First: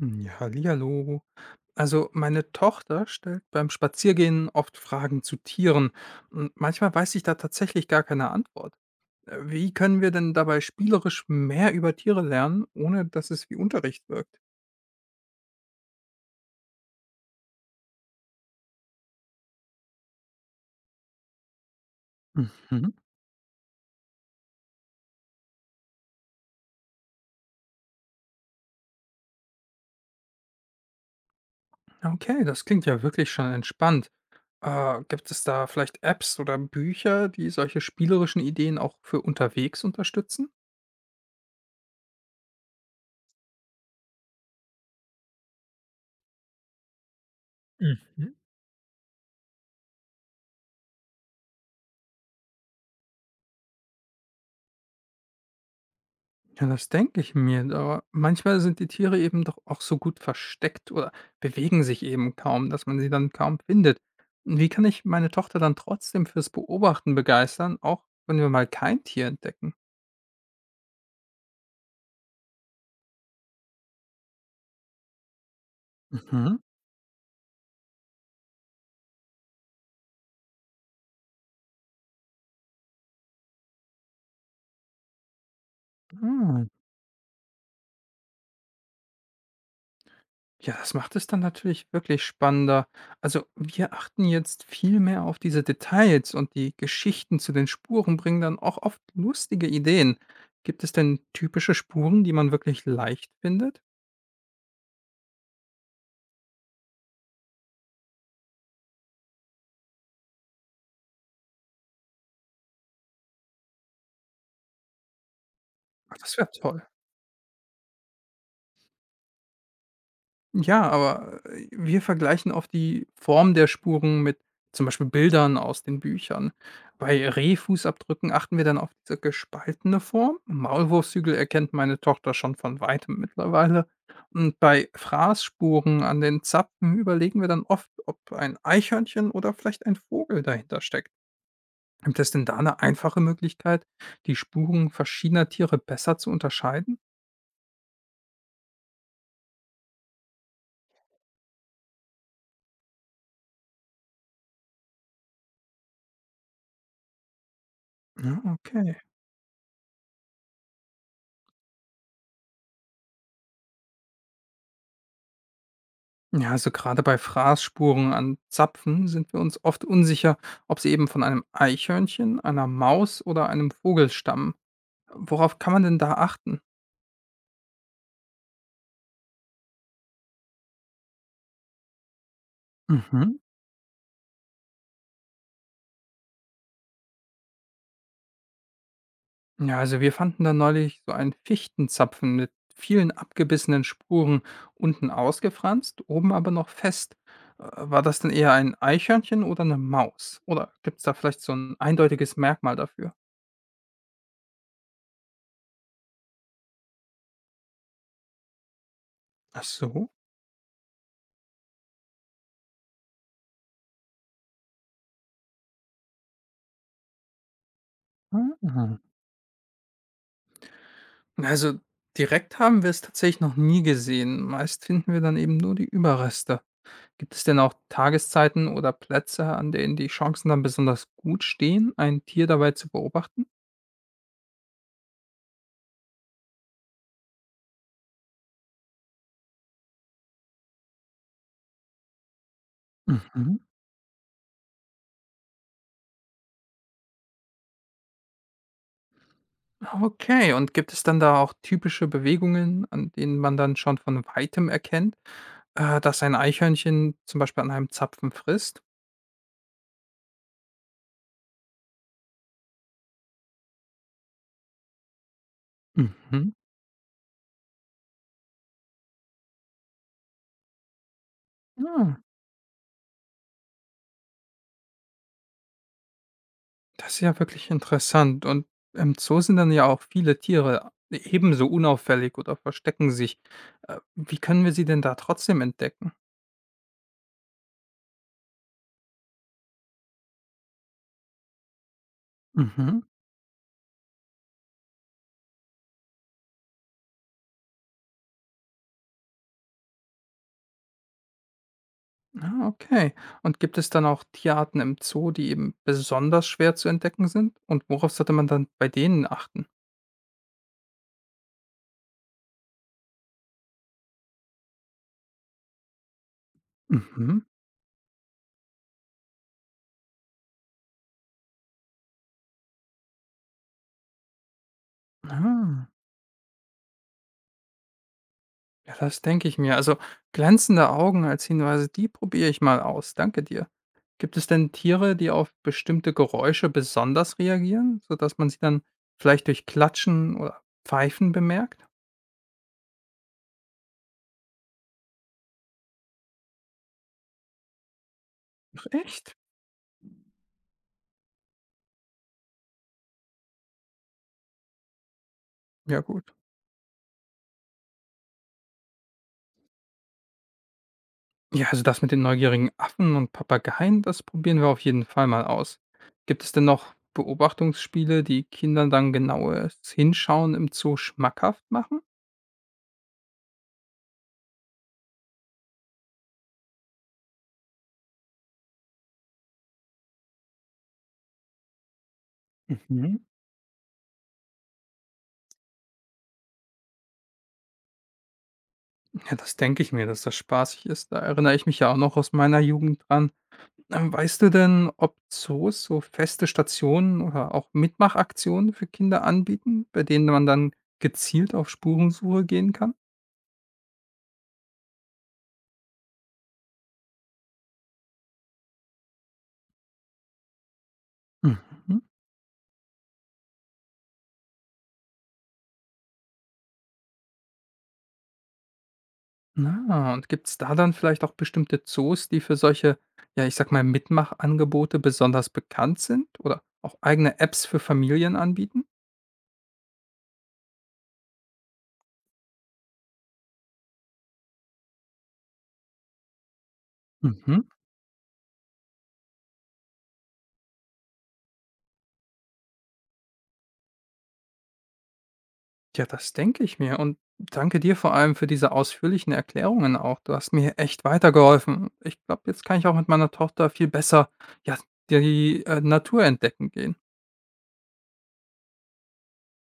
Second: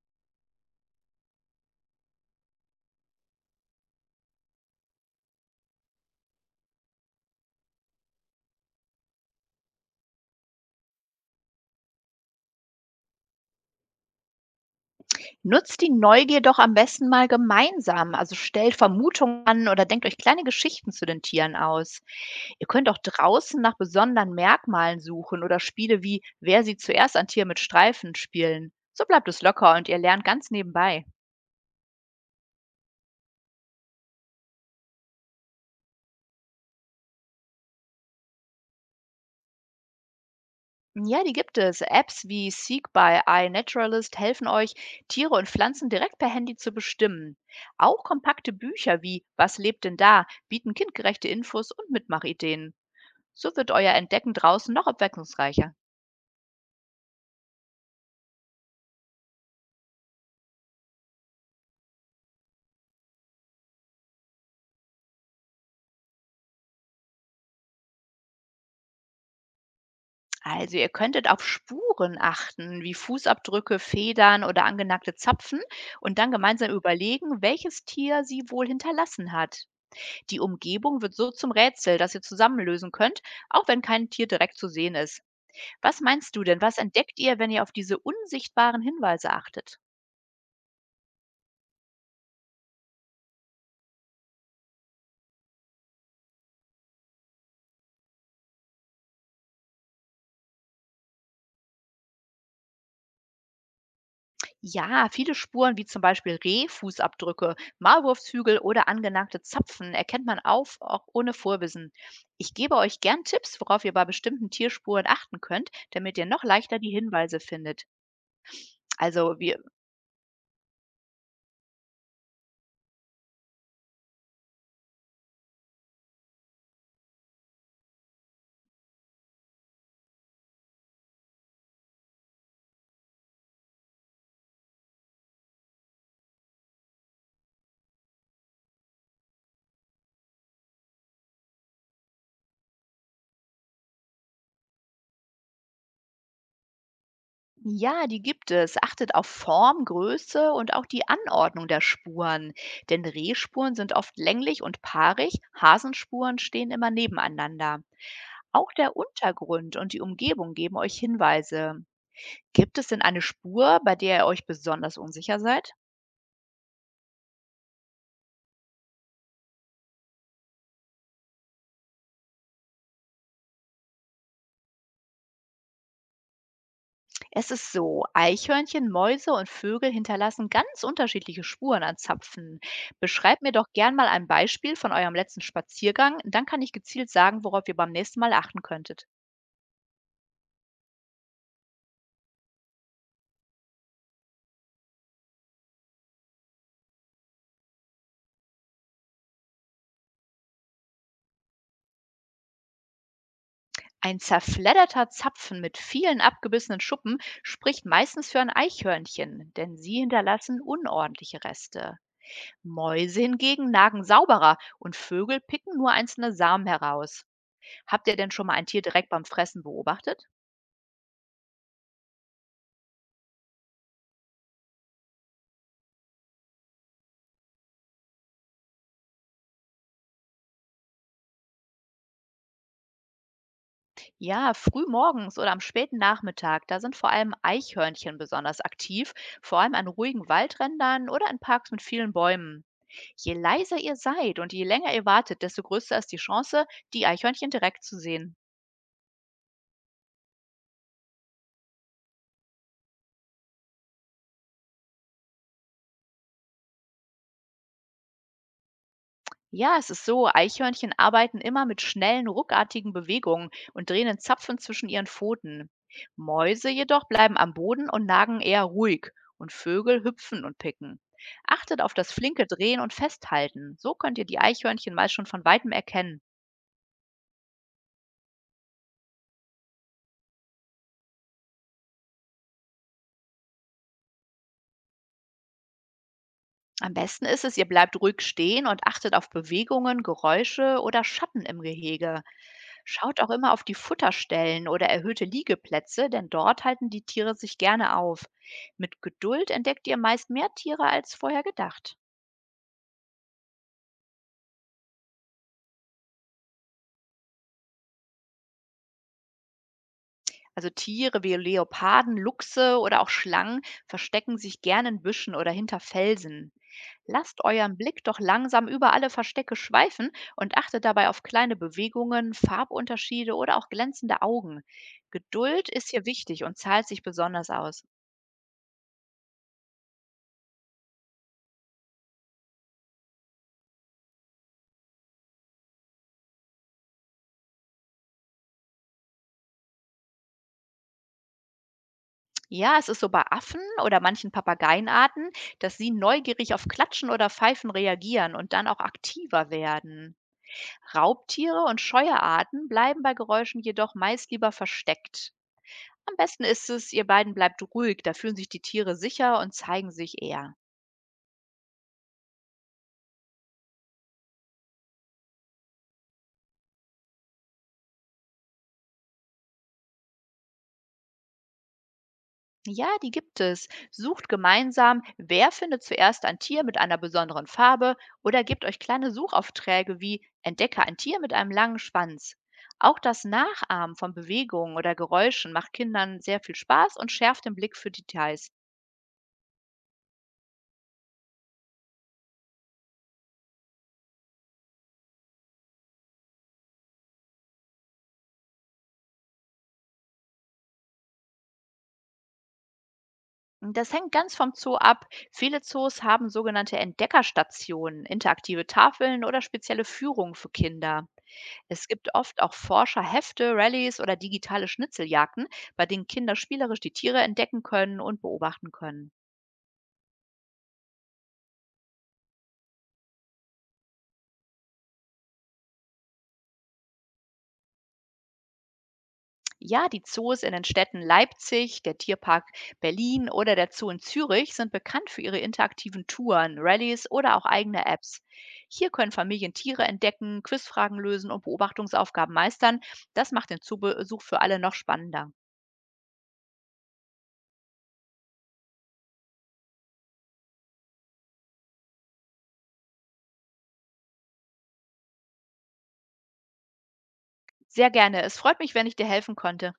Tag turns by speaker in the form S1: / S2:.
S1: Hm, ja, hallihallo. Also meine Tochter stellt beim Spaziergehen oft Fragen zu Tieren, und manchmal weiß ich da tatsächlich gar keine Antwort. Wie können wir denn dabei spielerisch mehr über Tiere lernen, ohne dass es wie Unterricht wirkt?
S2: Nutzt die Neugier doch am besten mal gemeinsam. Also stellt Vermutungen an oder denkt euch kleine Geschichten zu den Tieren aus. Ihr könnt
S1: Mhm.
S2: auch draußen nach besonderen Merkmalen suchen oder Spiele wie Wer sieht zuerst ein Tier mit Streifen spielen. So bleibt es locker und ihr lernt ganz nebenbei.
S1: Okay, das klingt ja wirklich schon entspannt. Gibt es da vielleicht Apps oder Bücher, die solche spielerischen Ideen auch für unterwegs unterstützen?
S2: Ja, die gibt es. Apps wie Seek by iNaturalist helfen euch, Tiere und Pflanzen direkt per Handy zu bestimmen. Auch kompakte Bücher wie Was lebt denn da bieten kindgerechte Infos und Mitmachideen. So wird euer Entdecken draußen noch abwechslungsreicher.
S1: Ja, das denke ich mir, aber manchmal sind die Tiere eben doch auch so gut versteckt oder bewegen sich eben kaum, dass man sie dann kaum findet. Und wie kann ich meine Tochter dann trotzdem fürs Beobachten begeistern, auch wenn wir mal kein Tier entdecken?
S2: Also ihr könntet auf Spuren achten, wie Fußabdrücke, Federn oder angenagte Zapfen und dann
S1: Mhm.
S2: gemeinsam überlegen, welches Tier sie wohl hinterlassen hat. Die Umgebung wird so zum Rätsel, das ihr zusammen lösen könnt, auch wenn kein Tier direkt zu sehen ist. Was meinst du denn?
S1: Ah,
S2: Was entdeckt ihr, wenn ihr auf diese unsichtbaren Hinweise achtet?
S1: ja, das macht es dann natürlich wirklich spannender. Also wir achten jetzt viel mehr auf diese Details, und die Geschichten zu den Spuren bringen dann auch oft lustige Ideen. Gibt es denn typische Spuren, die man wirklich leicht findet?
S2: Ja, viele Spuren wie zum Beispiel Rehfußabdrücke, Maulwurfshügel oder angenagte Zapfen erkennt man auf, auch ohne Vorwissen. Ich gebe euch gern Tipps, worauf ihr bei bestimmten Tierspuren achten könnt,
S1: Ach,
S2: damit ihr
S1: das
S2: noch
S1: wäre
S2: leichter
S1: toll.
S2: die Hinweise findet. Also wir,
S1: Ja, aber, wir vergleichen oft die Form der Spuren mit zum Beispiel Bildern aus den Büchern. Bei Rehfußabdrücken achten wir dann auf diese gespaltene Form. Maulwurfshügel erkennt meine Tochter schon von weitem mittlerweile. Und bei Fraßspuren an den Zapfen überlegen wir dann oft, ob ein Eichhörnchen oder vielleicht ein Vogel dahinter steckt. Gibt es denn da eine einfache Möglichkeit, die Spuren verschiedener Tiere besser zu unterscheiden?
S2: ja, die gibt es. Achtet auf Form, Größe und auch die Anordnung der Spuren. Denn Rehspuren sind oft länglich und paarig, Hasenspuren stehen immer nebeneinander.
S1: Ja,
S2: Auch der
S1: okay.
S2: Untergrund und die Umgebung geben euch Hinweise. Gibt es denn eine Spur, bei der ihr euch besonders unsicher seid?
S1: Ja, also gerade bei Fraßspuren an Zapfen sind wir uns oft unsicher, ob sie eben von einem Eichhörnchen, einer Maus oder einem Vogel stammen. Worauf kann man denn da achten?
S2: Es ist so, Eichhörnchen, Mäuse und Vögel hinterlassen ganz unterschiedliche Spuren an Zapfen.
S1: Mhm.
S2: Beschreibt mir doch gern mal ein Beispiel von eurem letzten Spaziergang, dann kann ich gezielt sagen, worauf ihr beim nächsten Mal achten könntet.
S1: Ja, also wir fanden da neulich so einen Fichtenzapfen mit vielen abgebissenen Spuren, unten ausgefranst, oben aber noch fest. Äh, War das denn eher ein Eichhörnchen oder eine Maus? Oder gibt es da vielleicht so ein eindeutiges Merkmal dafür?
S2: Ein zerfledderter Zapfen mit vielen abgebissenen Schuppen spricht meistens für ein Eichhörnchen,
S1: Ach
S2: denn sie
S1: so.
S2: hinterlassen unordentliche Reste. Mäuse hingegen nagen sauberer und Vögel picken nur einzelne Samen heraus. Habt ihr denn schon mal ein Tier
S1: Ah.
S2: direkt beim Fressen beobachtet?
S1: Also direkt haben wir es tatsächlich noch nie gesehen. Meist finden wir dann eben nur die Überreste. Gibt es denn auch Tageszeiten oder Plätze, an denen die Chancen dann besonders gut stehen, ein Tier dabei zu beobachten?
S2: Ja, früh morgens oder am späten Nachmittag, da sind vor allem Eichhörnchen besonders aktiv, vor allem an ruhigen Waldrändern oder in Parks mit vielen Bäumen. Je
S1: Mhm.
S2: leiser ihr seid und je länger ihr wartet, desto größer ist die Chance, die Eichhörnchen direkt zu sehen.
S1: Okay, und gibt es dann da auch typische Bewegungen, an denen man dann schon von weitem erkennt, dass ein Eichhörnchen zum Beispiel an einem Zapfen frisst?
S2: Ja, es ist so, Eichhörnchen arbeiten immer mit schnellen, ruckartigen Bewegungen und drehen in Zapfen zwischen ihren Pfoten.
S1: Mhm.
S2: Mäuse jedoch bleiben am Boden und nagen eher ruhig und Vögel hüpfen und picken. Achtet auf das
S1: Ja,
S2: flinke Drehen und Festhalten. So könnt ihr die Eichhörnchen meist schon von weitem erkennen.
S1: das ist ja wirklich interessant. Und im Zoo sind dann ja auch viele Tiere ebenso unauffällig oder verstecken sich. Wie können wir sie denn da trotzdem entdecken?
S2: Am besten ist es, ihr bleibt ruhig stehen und achtet auf Bewegungen, Geräusche oder Schatten im Gehege.
S1: Mhm.
S2: Schaut auch immer auf die Futterstellen oder erhöhte Liegeplätze, denn dort halten die Tiere sich gerne auf. Mit Geduld entdeckt ihr meist mehr Tiere als vorher gedacht.
S1: Ah, okay. Und gibt es dann auch Tierarten im Zoo, die eben besonders schwer zu entdecken sind? Und worauf sollte man dann bei denen achten?
S2: Also Tiere wie Leoparden, Luchse oder auch Schlangen verstecken sich gerne in Büschen oder hinter Felsen. Lasst
S1: Mhm.
S2: euren Blick doch langsam über alle Verstecke schweifen und achtet dabei auf kleine Bewegungen, Farbunterschiede oder auch glänzende Augen. Geduld
S1: Ah.
S2: ist hier wichtig und zahlt sich besonders aus.
S1: Ja, das denke ich mir. Also glänzende Augen als Hinweise, die probiere ich mal aus. Danke dir. Gibt es denn Tiere, die auf bestimmte Geräusche besonders reagieren, sodass man sie dann vielleicht durch Klatschen oder Pfeifen bemerkt?
S2: Ja, es ist so bei Affen oder manchen Papageienarten, dass sie neugierig auf Klatschen oder Pfeifen reagieren und dann auch
S1: Ach, echt?
S2: aktiver werden. Raubtiere und scheue Arten bleiben bei Geräuschen jedoch meist lieber versteckt.
S1: Ja,
S2: Am
S1: gut.
S2: besten ist es, ihr beiden bleibt ruhig, da fühlen sich die Tiere sicher und zeigen sich eher.
S1: Ja, also das mit den neugierigen Affen und Papageien, das probieren wir auf jeden Fall mal aus. Gibt es denn noch Beobachtungsspiele, die Kindern dann genaues Hinschauen im Zoo schmackhaft machen?
S2: Ja, die gibt es. Sucht gemeinsam, wer findet zuerst ein Tier mit einer besonderen Farbe oder gebt euch kleine Suchaufträge wie Entdecke ein Tier mit einem langen Schwanz. Auch
S1: Mhm.
S2: das Nachahmen von Bewegungen oder Geräuschen macht Kindern sehr viel Spaß und schärft den Blick für Details.
S1: Ja, das denke ich mir, dass das spaßig ist. Da erinnere ich mich ja auch noch aus meiner Jugend dran. Weißt du denn, ob Zoos so feste Stationen oder auch Mitmachaktionen für Kinder anbieten, bei denen man dann gezielt auf Spurensuche gehen kann?
S2: Das hängt ganz vom Zoo ab. Viele Zoos haben sogenannte Entdeckerstationen, interaktive Tafeln oder spezielle Führungen für Kinder. Es
S1: Mhm.
S2: gibt oft auch Forscherhefte, Rallyes oder digitale Schnitzeljagden, bei denen Kinder spielerisch die Tiere entdecken können und beobachten können.
S1: Na, und gibt es da dann vielleicht auch bestimmte Zoos, die für solche, ja, ich sag mal, Mitmachangebote besonders bekannt sind oder auch eigene Apps für Familien anbieten?
S2: Ja, die Zoos in den Städten Leipzig, der Tierpark Berlin oder der Zoo in Zürich sind bekannt für ihre interaktiven Touren, Rallyes oder auch
S1: Mhm.
S2: eigene Apps. Hier können Familien Tiere entdecken, Quizfragen lösen und Beobachtungsaufgaben meistern. Das macht den Zoobesuch für alle noch spannender.
S1: Ja, das denke ich mir, und danke dir vor allem für diese ausführlichen Erklärungen auch. Du hast mir echt weitergeholfen. Ich glaube, jetzt kann ich auch mit meiner Tochter viel besser, ja, die, Natur entdecken gehen.
S2: Sehr gerne. Es freut mich, wenn ich dir helfen konnte.